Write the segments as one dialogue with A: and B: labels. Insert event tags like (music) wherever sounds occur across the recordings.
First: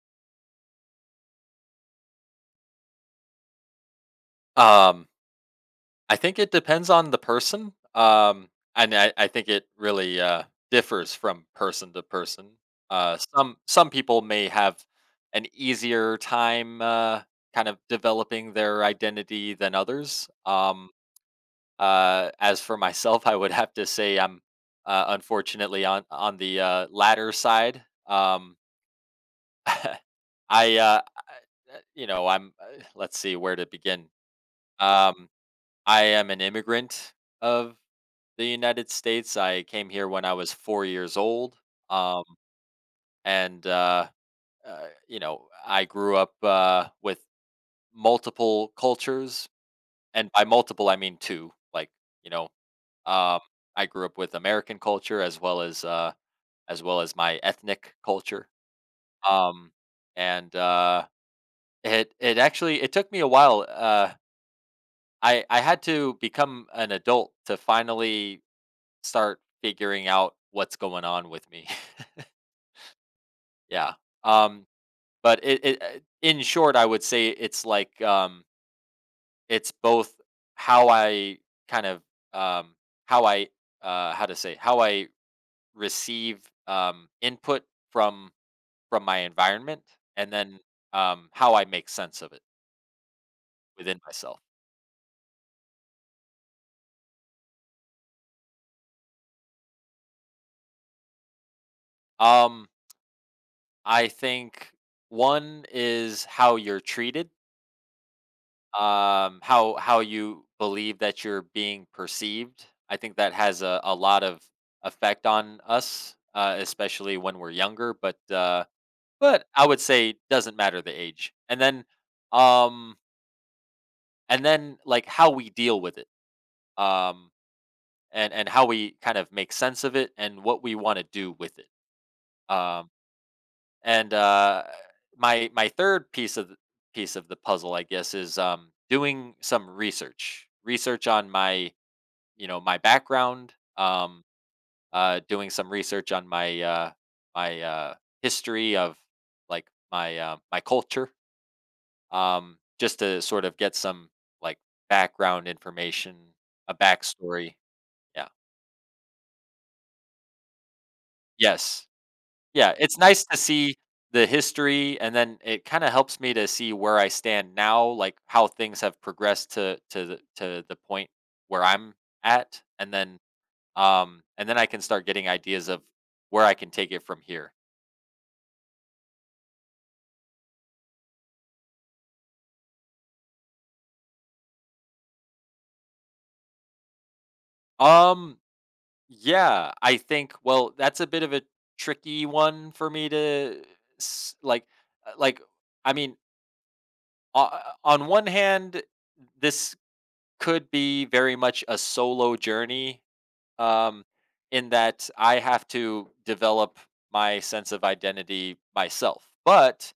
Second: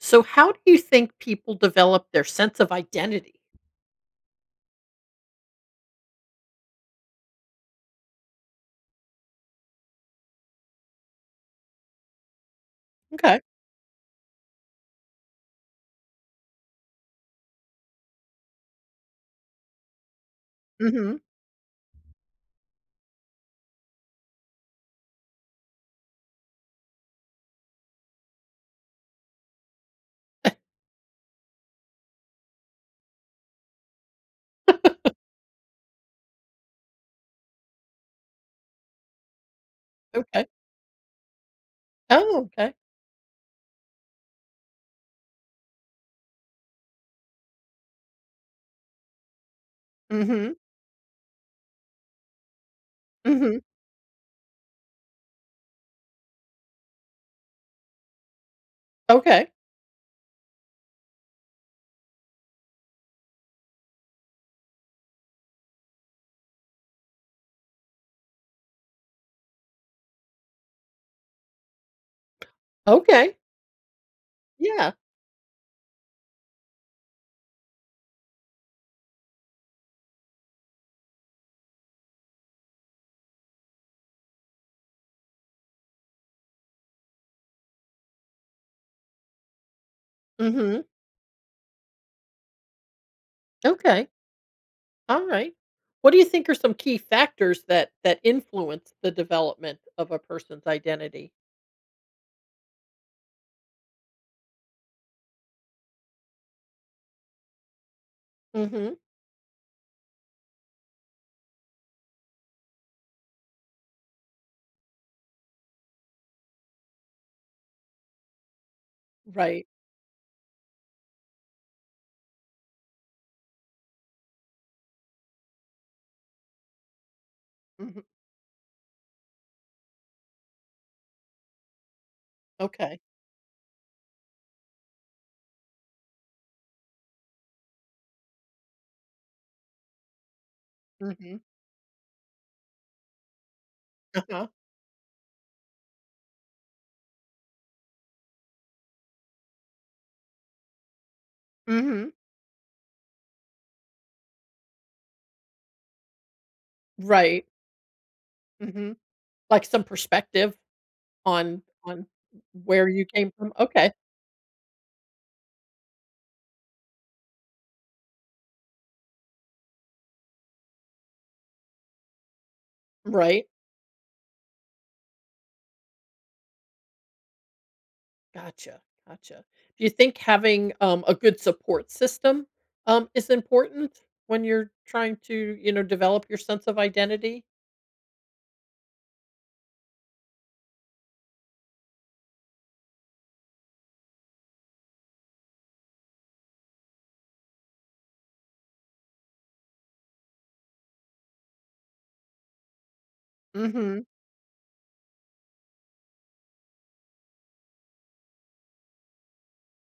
A: So how do you think people develop their sense of identity?
B: Um, I think it depends on the person. And I think it really differs from person to person. Uh,
A: Okay.
B: some some people may have an easier time kind of developing their identity than others.
A: Mhm.
B: As for myself, (laughs) I would have to say I'm unfortunately on the latter side. (laughs) I- you know, I'm. Let's see where to begin. Um, I am an immigrant of the United States. I came here when I
A: Okay.
B: was 4 years old. um,
A: Oh, okay.
B: and uh, I grew up with multiple cultures, and by
A: Mhm.
B: multiple I mean two. Like, you know, um,
A: Mhm.
B: I grew up with American culture as well as my ethnic culture.
A: Okay.
B: Um, and uh, it it actually it took me a while. I had to become an adult to finally start figuring out what's going on with me.
A: Okay.
B: (laughs) Yeah. Um
A: Yeah.
B: but it in short I would say it's like it's both how I kind of um how I, how to say, how I receive input from from my environment, and then
A: Mhm.
B: how I make sense of it within
A: Okay.
B: myself.
A: All right. What do you think are some key factors that influence the development of a person's identity?
B: Um I think one is how you're treated,
A: Mhm.
B: how you believe that you're being perceived. I think that has a lot of effect on us, especially when we're younger. But I
A: Right.
B: would say doesn't matter the age. Um, and then like how we deal with it, um,
A: Mhm.
B: and how we kind of make sense of it, and what we want to do with it. Um,
A: Okay.
B: and My third piece of the puzzle, I guess, is, doing some research on
A: Mhm.
B: my, my background,
A: Uh-huh.
B: doing some research on my history of, like, my culture,
A: Mhm.
B: just to sort of get some, like, background information, a
A: Right.
B: backstory. Yeah.
A: Mhm. Like some perspective on
B: Yes.
A: on
B: Yeah.
A: where
B: It's
A: you
B: nice
A: came
B: to
A: from.
B: see
A: Okay.
B: the history, and then it kind of helps me to see where I stand now, like how things have progressed to the point where I'm at,
A: Right.
B: And then I can start getting ideas of where I can take it from here.
A: Gotcha, gotcha. Do you think having, a good support system, is important when you're trying to, you know, develop your sense of identity?
B: Um, yeah, I think, well, that's a bit of a tricky one for me to s- like uh, like I mean, uh, on one hand, this could be very much a solo journey,
A: Mhm,
B: um, in that I have to develop my sense of identity myself. But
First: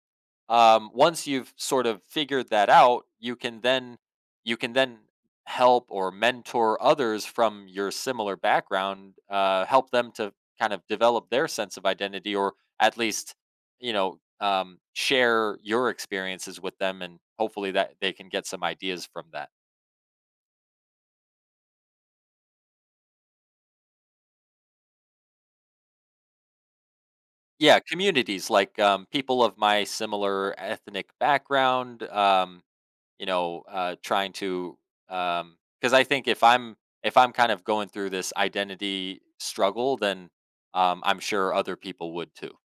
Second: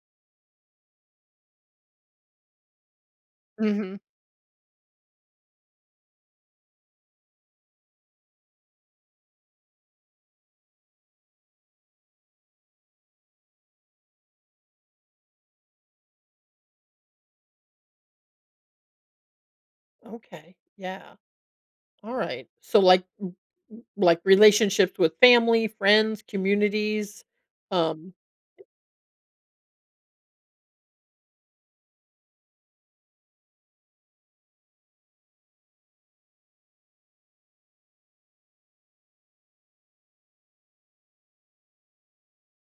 B: once you've sort of figured that out, you can
A: mhm.
B: then help or mentor others from your similar background, help them to kind of develop their sense of identity, or at least, share your experiences with them, and hopefully that they can get some ideas from that.
A: Okay, yeah, alright. So, like relationships with family, friends, communities,
B: Yeah,
A: um
B: communities, like, people of my similar ethnic background. Trying to, because I think if I'm kind of going through this identity struggle, then, I'm sure other people would too.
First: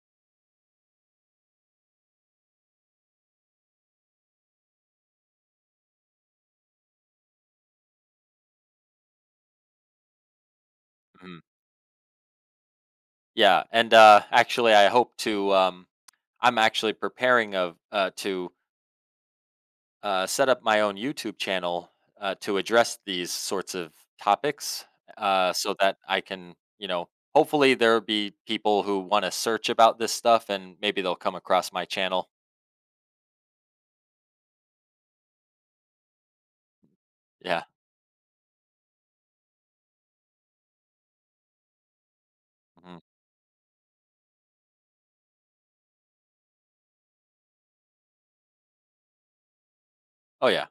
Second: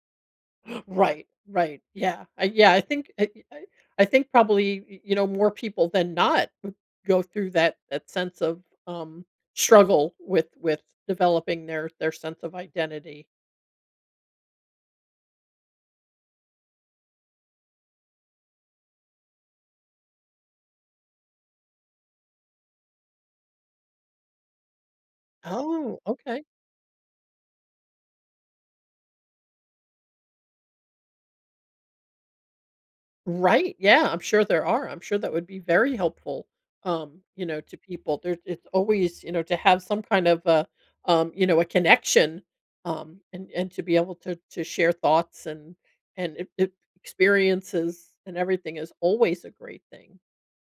A: Right, right. Yeah. I yeah, I think I I think probably, y you know, more people than not would go through that sense of, um, struggle with
B: Mhm.
A: developing their sense of identity.
B: Yeah, and, actually, I hope to. I'm actually preparing of, to, set up my own YouTube channel, to address these sorts of topics, so that
A: Oh,
B: I
A: okay.
B: can, hopefully there'll be people who want to search about this stuff and maybe they'll come across my channel.
A: Right, yeah, I'm sure there are, I'm sure that would be very helpful, you know,
B: Yeah.
A: to people. There it's always, you know, to have some kind of a, you know, a connection,
B: Hmm.
A: and to be able to share thoughts and e e experiences and everything is always a great thing.
B: Oh, yeah.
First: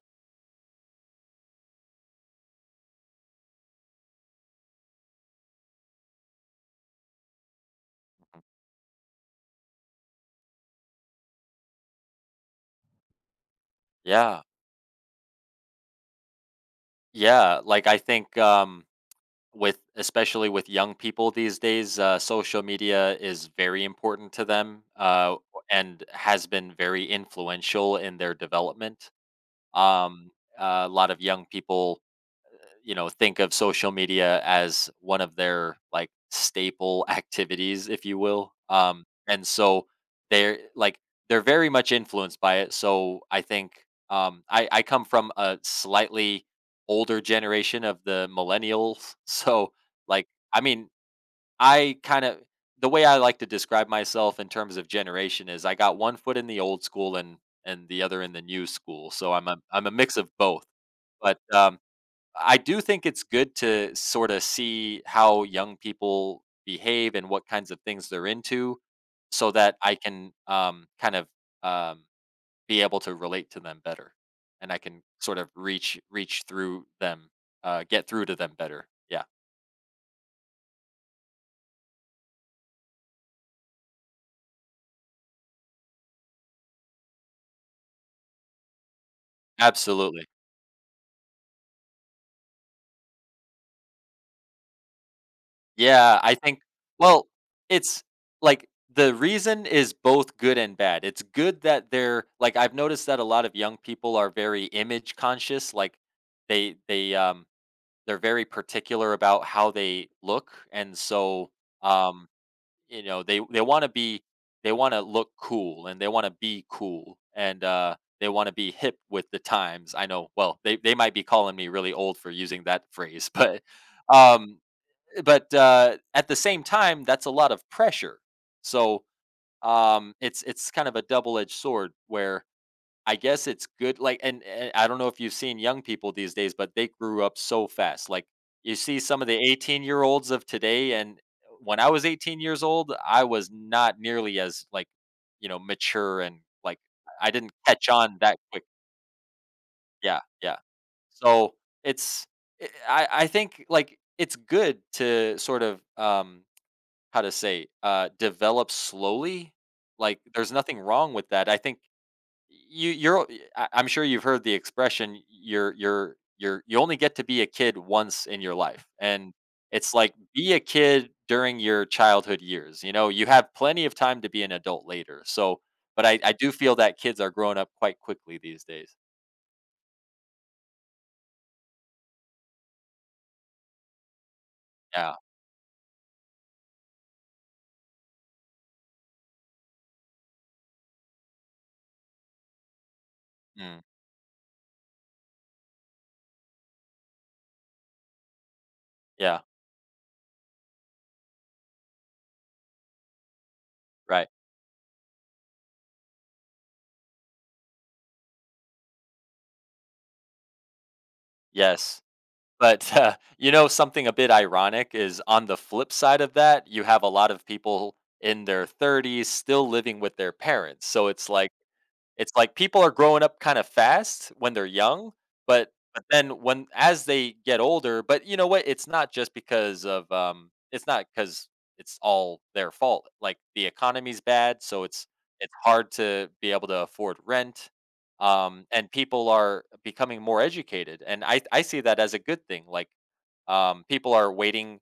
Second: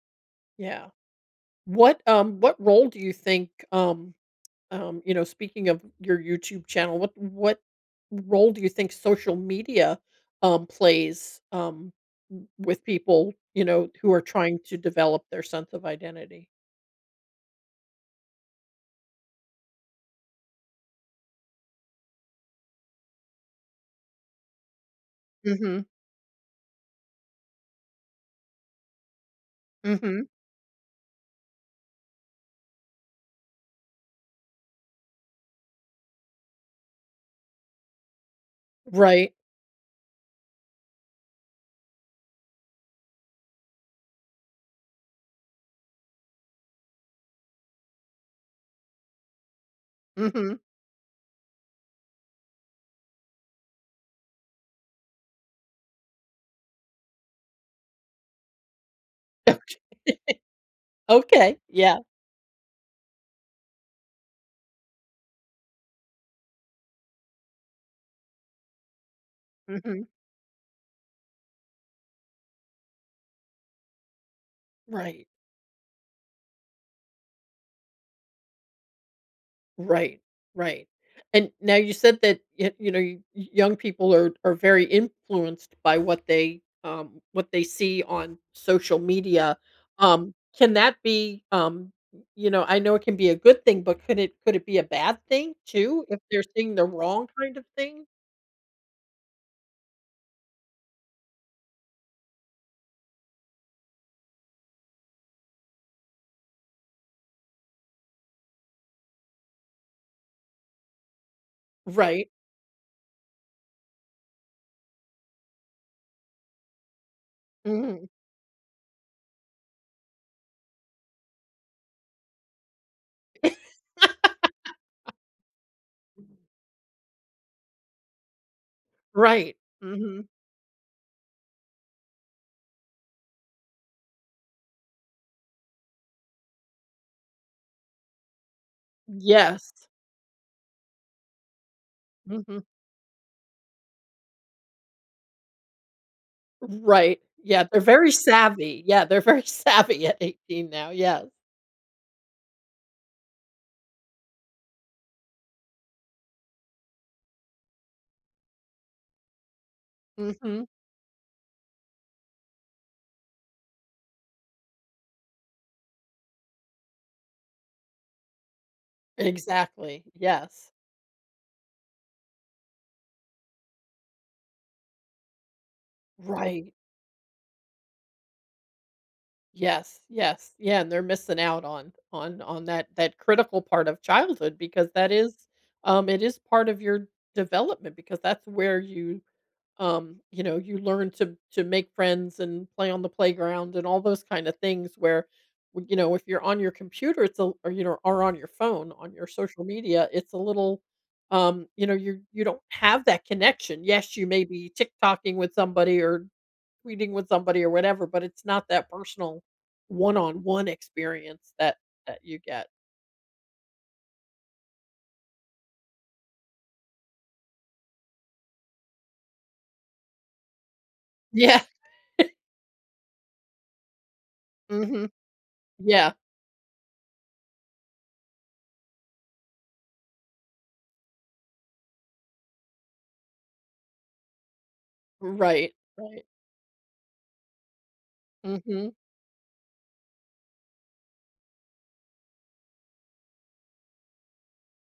A: Yeah. What role do you think, you know, speaking of your YouTube channel, what role do you think social media, plays, w with people, you know, who are
B: Yeah.
A: trying to develop their sense of identity?
B: Yeah. Like, I think, with especially with young people these days, social media is very important to them,
A: Mhm,
B: and has been very influential in their development.
A: mhm.
B: Um, a lot of young people, think of social media as one of their, like, staple (laughs) activities, if you will.
A: Right.
B: And so they're like they're very much influenced by it. So I think, I come from a slightly older generation of the millennials. (laughs) So, like,
A: Mhm.
B: I mean, I kind of the way I like to describe myself in terms of generation is I got one foot in the old school, and the other in the new school. So I'm
A: (laughs)
B: a I'm a
A: Okay.
B: mix of both. But
A: Okay, yeah.
B: I do think it's good to sort of see how young people behave and what kinds of things they're into, so that I
A: Mhm.
B: can, kind of, um, be able to relate to them better, and I can
A: Right.
B: sort of reach through them, get through to them better. Yeah,
A: Right, right. And now you said that y you know, y young people are very influenced by what they see on social media.
B: absolutely.
A: Can that be, you know, I know it can be a good thing, but could it be a bad thing too if
B: Yeah, I
A: they're
B: think,
A: seeing the wrong
B: well,
A: kind of
B: it's
A: thing?
B: like the reason is both good and bad. It's good that they're like I've noticed that a lot of young people are very image conscious. Like, they they um they're very particular about how they look, and so, um,
A: Right.
B: you know, they they wanna be they wanna look cool, and they wanna be cool, and,
A: Mhm.
B: they wanna be hip with the times. I know, well, they might be calling me really old for using that phrase, (laughs) but, um at the same time, that's a lot of pressure. So,
A: Right.
B: um,
A: Mhm.
B: it's it's kind of a double-edged sword where I guess it's good, like, and I don't know if you've seen young people these days, but they grew up so fast. Like, you see some of the
A: Yes.
B: 18-year-olds of today, and when I was 18
A: Mhm.
B: years old, I was not nearly as, like, mature and like
A: Right.
B: I didn't
A: Yeah, they're
B: catch
A: very
B: on that quick.
A: savvy. Yeah, they're very (laughs) savvy at
B: Yeah, yeah.
A: 18 now, yes.
B: So it's, I think, like, it's good to sort of, how to say, develop slowly. Like, there's
A: Mhm.
B: nothing wrong with that. I think you you're o- I I'm sure you've heard the expression, you only get to be a kid once in your life, and it's
A: Exactly,
B: like, be a
A: yes.
B: kid during your childhood years. You know, you have plenty of time to be an adult later, so but I do
A: Right.
B: feel that kids are growing up quite quickly these days.
A: Yes, yes, yeah, and they're missing out on that that critical part of childhood because that
B: Yeah.
A: is, it is part of your development because that's where you, you know, you learn to make friends and play on the playground
B: Mm.
A: and all those kind of things where, w you know, if you're on your computer, it's a or, you know, or on your phone, on your
B: Yeah.
A: social media, it's a little, you know, you don't have that connection. Yes, you
B: Right.
A: may be TikToking with somebody or reading with somebody or whatever, but it's not that personal one-on-one experience that
B: Yes.
A: that you get. (laughs)
B: But (laughs) you know, something a bit ironic is on the flip side of that, you have a lot of people in their 30s still living with their parents. So it's like,
A: Yeah.
B: it's like people are growing up kinda fast when they're
A: Mhm.
B: young, but
A: Yeah.
B: then when as they get older, but you know what, it's not just because of, it's not because it's all their fault. Like, the economy's bad, so it's
A: Right.
B: hard
A: Right.
B: to be able to afford rent,
A: Mhm.
B: and people are becoming more educated, and I see that as a good thing, like, people are waiting,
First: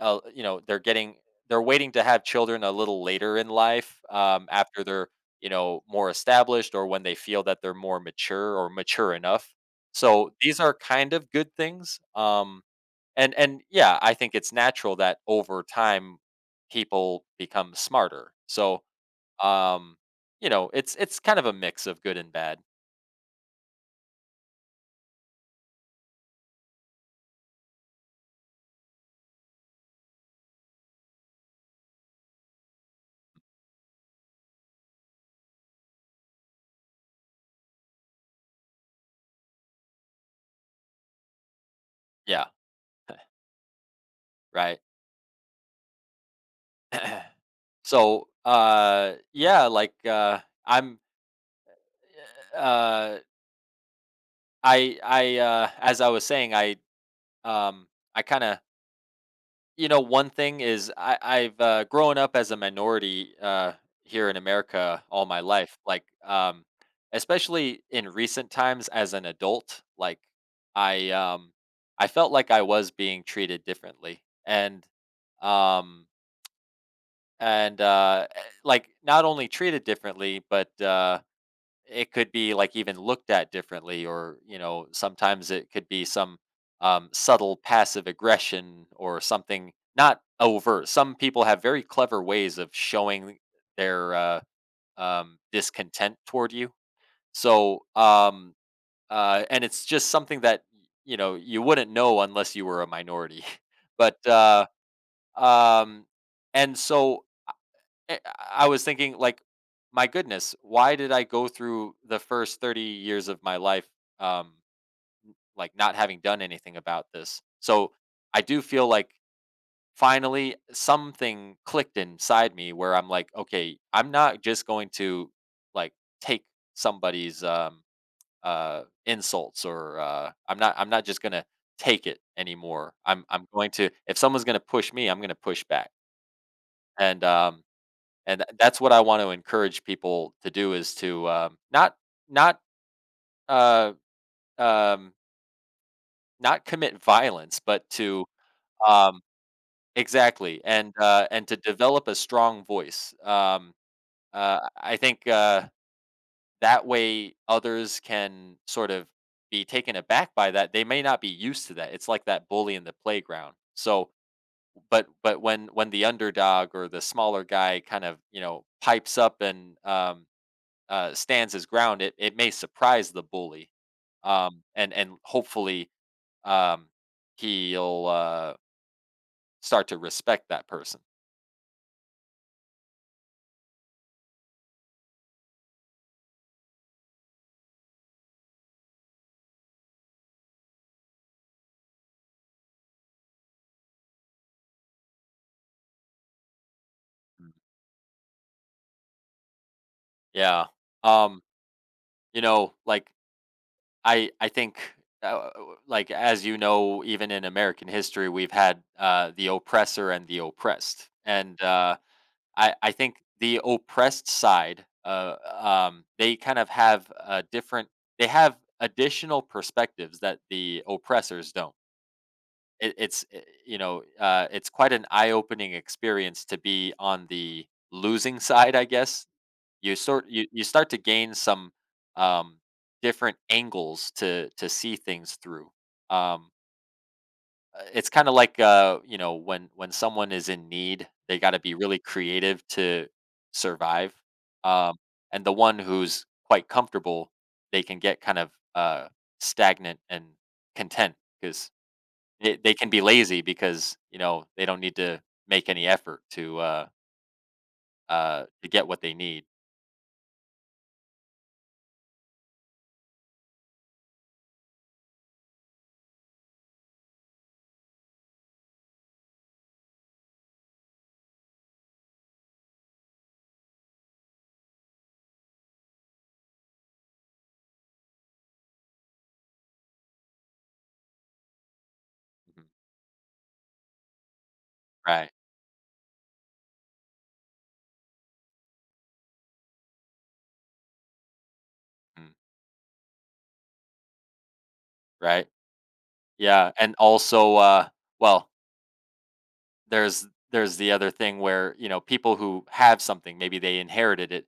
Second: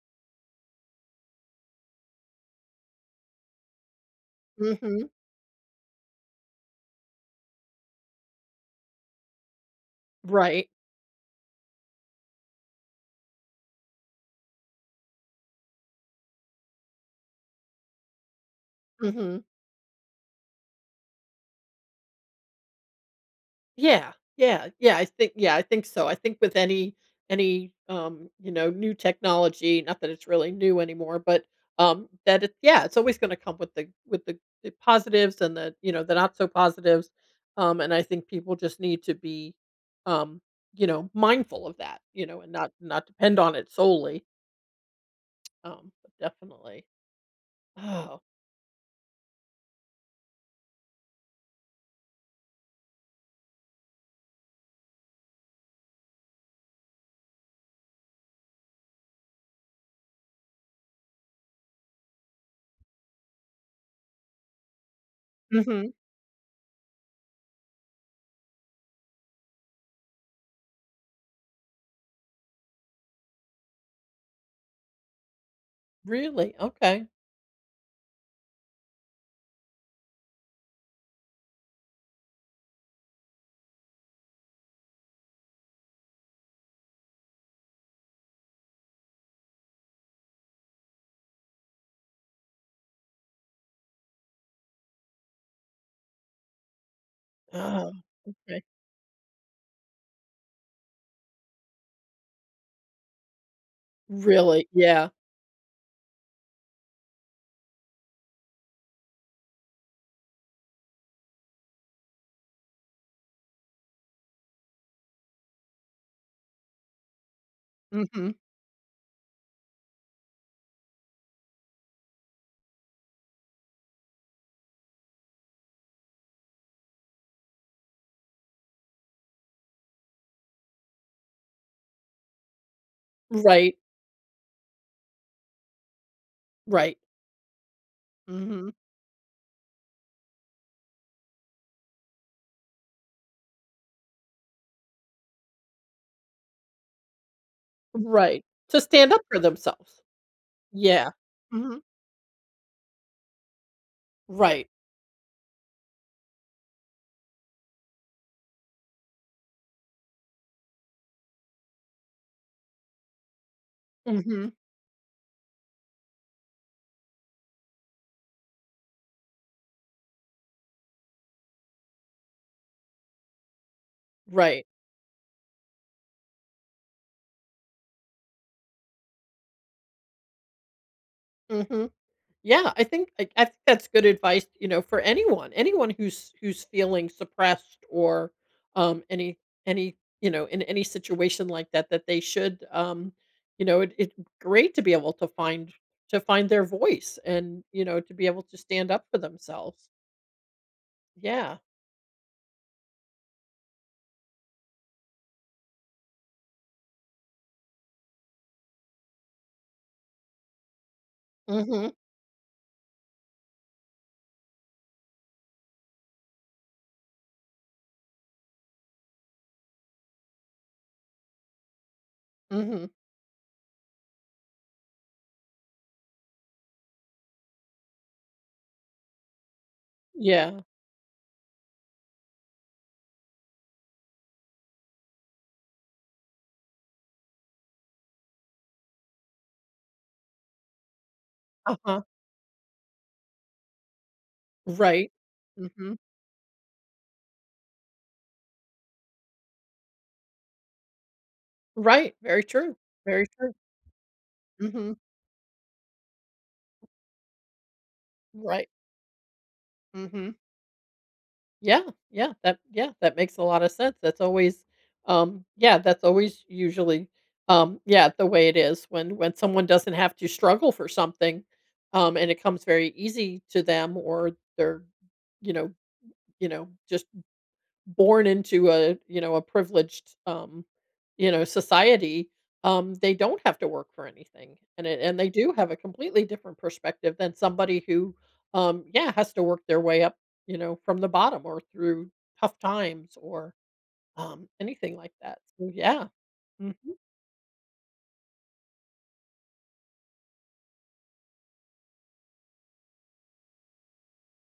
B: you know, they're waiting to have children a little later in life, after
A: Mhm.
B: they're, you know, more established or when they feel that they're more mature or mature enough. So these
A: Right.
B: are kind of good things. And yeah, I think it's natural that over time people become smarter. So,
A: Mhm.
B: um, you know, it's kind of a mix of good and bad.
A: Yeah, yeah, yeah, I think so. I think with any, you know, new technology, not that it's really new anymore, but, that it yeah, it's always gonna come with the positives and the, you know, the not so positives, and I think people just need to be, um, you know, mindful of that, you know,
B: Yeah,
A: and not depend on it solely,
B: right.
A: but definitely.
B: (clears throat)
A: Oh,
B: So yeah, like I'm uh I as I was saying, um I kind of you know, one thing is, I've grown up as a minority here in America all my life.
A: mhm,
B: Especially in recent times as an adult, like I um I felt like I was being treated differently, and um
A: really? Okay.
B: and like not only treated differently, but it could be, like, even looked at differently, or you know, sometimes it could be some, subtle passive aggression or something not overt. Some people have very clever ways of showing their, discontent toward you. So,
A: Oh, okay.
B: and it's just something that, you know, you wouldn't know unless you were a minority. (laughs) but
A: Really? Yeah.
B: um, and so Eh, I was thinking, like, my goodness, why did I go through the first 30 years of my life, um, like, not having done anything about this? So
A: Mhm.
B: I do feel like finally something clicked inside me, where I'm like, okay, I'm not just going to, like, take somebody's, insults, or, I'm not just going to take it anymore. I'm going
A: Right,
B: to, if someone's going to push me, I'm going to push back.
A: right.
B: And, th
A: Mhm.
B: that's what I want to encourage people to do, is to, not, uh, um, not commit violence, but to,
A: Right. To stand
B: um
A: up for themselves.
B: exactly, and,
A: Yeah.
B: uh, and to
A: Mhm.
B: develop a strong voice.
A: Right.
B: I think, that way others can sort of be taken aback by that. They may not be used to that. It's like that bully in the playground. So,
A: Mhm.
B: but when the underdog or the smaller guy kind of, you know, pipes up and, stands his ground, it may surprise the bully, um,
A: Right.
B: and and hopefully, um, he'll, start to respect that person.
A: Mhm. Yeah, I think I think that's good advice, you know, for anyone. Anyone who's who's feeling suppressed or, um, any any, you know, in any situation like that, that they should, you know, it it's great to be able to find their voice
B: Mm.
A: and, you know, to be able to stand up for themselves.
B: Yeah. Um,
A: Yeah.
B: you know, like I think, uh, like, as you know, even in American history, we've had the oppressor and the oppressed. And
A: Mhm.
B: I think the oppressed side, they kind of have a different they have additional perspectives that the oppressors don't.
A: Mhm.
B: It, it's You know, it's quite an eye-opening experience to be on the losing (laughs) side, I guess. You,
A: Yeah.
B: you start to gain some, um, different angles to see things through. um, it's kind of like, you know, when someone is in need, they got to be really
A: Uh-huh.
B: creative to survive. um,
A: Right.
B: and the one
A: Mhm.
B: who's quite comfortable, they can get kind of, stagnant and content, because
A: Right, very
B: they
A: true,
B: can be
A: very
B: lazy
A: true.
B: because, you know, they don't
A: Mhm,
B: need to make any effort
A: right,
B: to get what they need.
A: mhm. Yeah, yeah, that yeah, that makes a lot of sense. That's always, yeah, that's always usually, yeah, the way it is when someone doesn't have to struggle for something, and it comes very easy to them or they're, you know you know, just born into a you know a privileged you know society
B: Mhm.
A: they don't have to work for anything and it, and they
B: Right.
A: do have a completely different perspective than somebody who yeah has to work their way up you know from the bottom or through
B: Mm.
A: tough times or anything like that
B: Right.
A: so yeah hmm
B: Yeah, and also, well, there's the other thing where, you know, people who have something, maybe they inherited it,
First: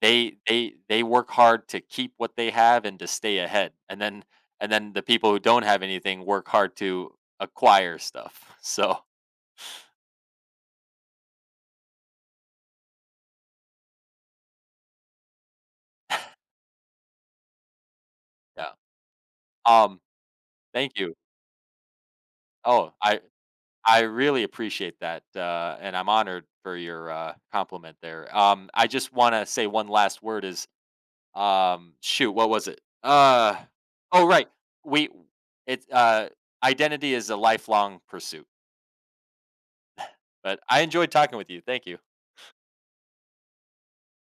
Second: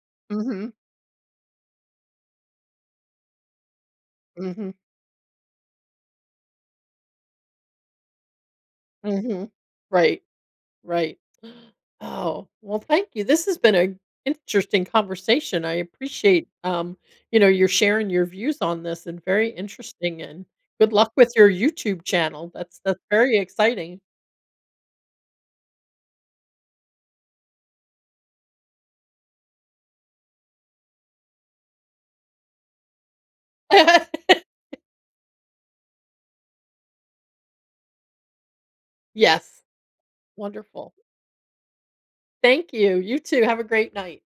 B: they
A: hmm
B: they they work hard to keep what they have and to stay ahead, and then
A: hmm
B: the people who don't have anything work hard to acquire stuff. (laughs) So,
A: hmm right. Right. Oh, well, thank you. This has been a interesting conversation. I appreciate, you know, you're sharing your views
B: yeah.
A: on this and very
B: Um,
A: interesting and good
B: Thank
A: luck
B: you.
A: with your YouTube channel.
B: Oh,
A: That's
B: I
A: very exciting.
B: I really appreciate that, and I'm honored for your, compliment there. I just want to say one last word is, shoot, what was it? Oh, right.
A: (laughs)
B: We it Identity is a lifelong pursuit.
A: yes.
B: But I
A: Wonderful.
B: enjoyed talking with you. Thank you.
A: Thank you. You too. Have a great night.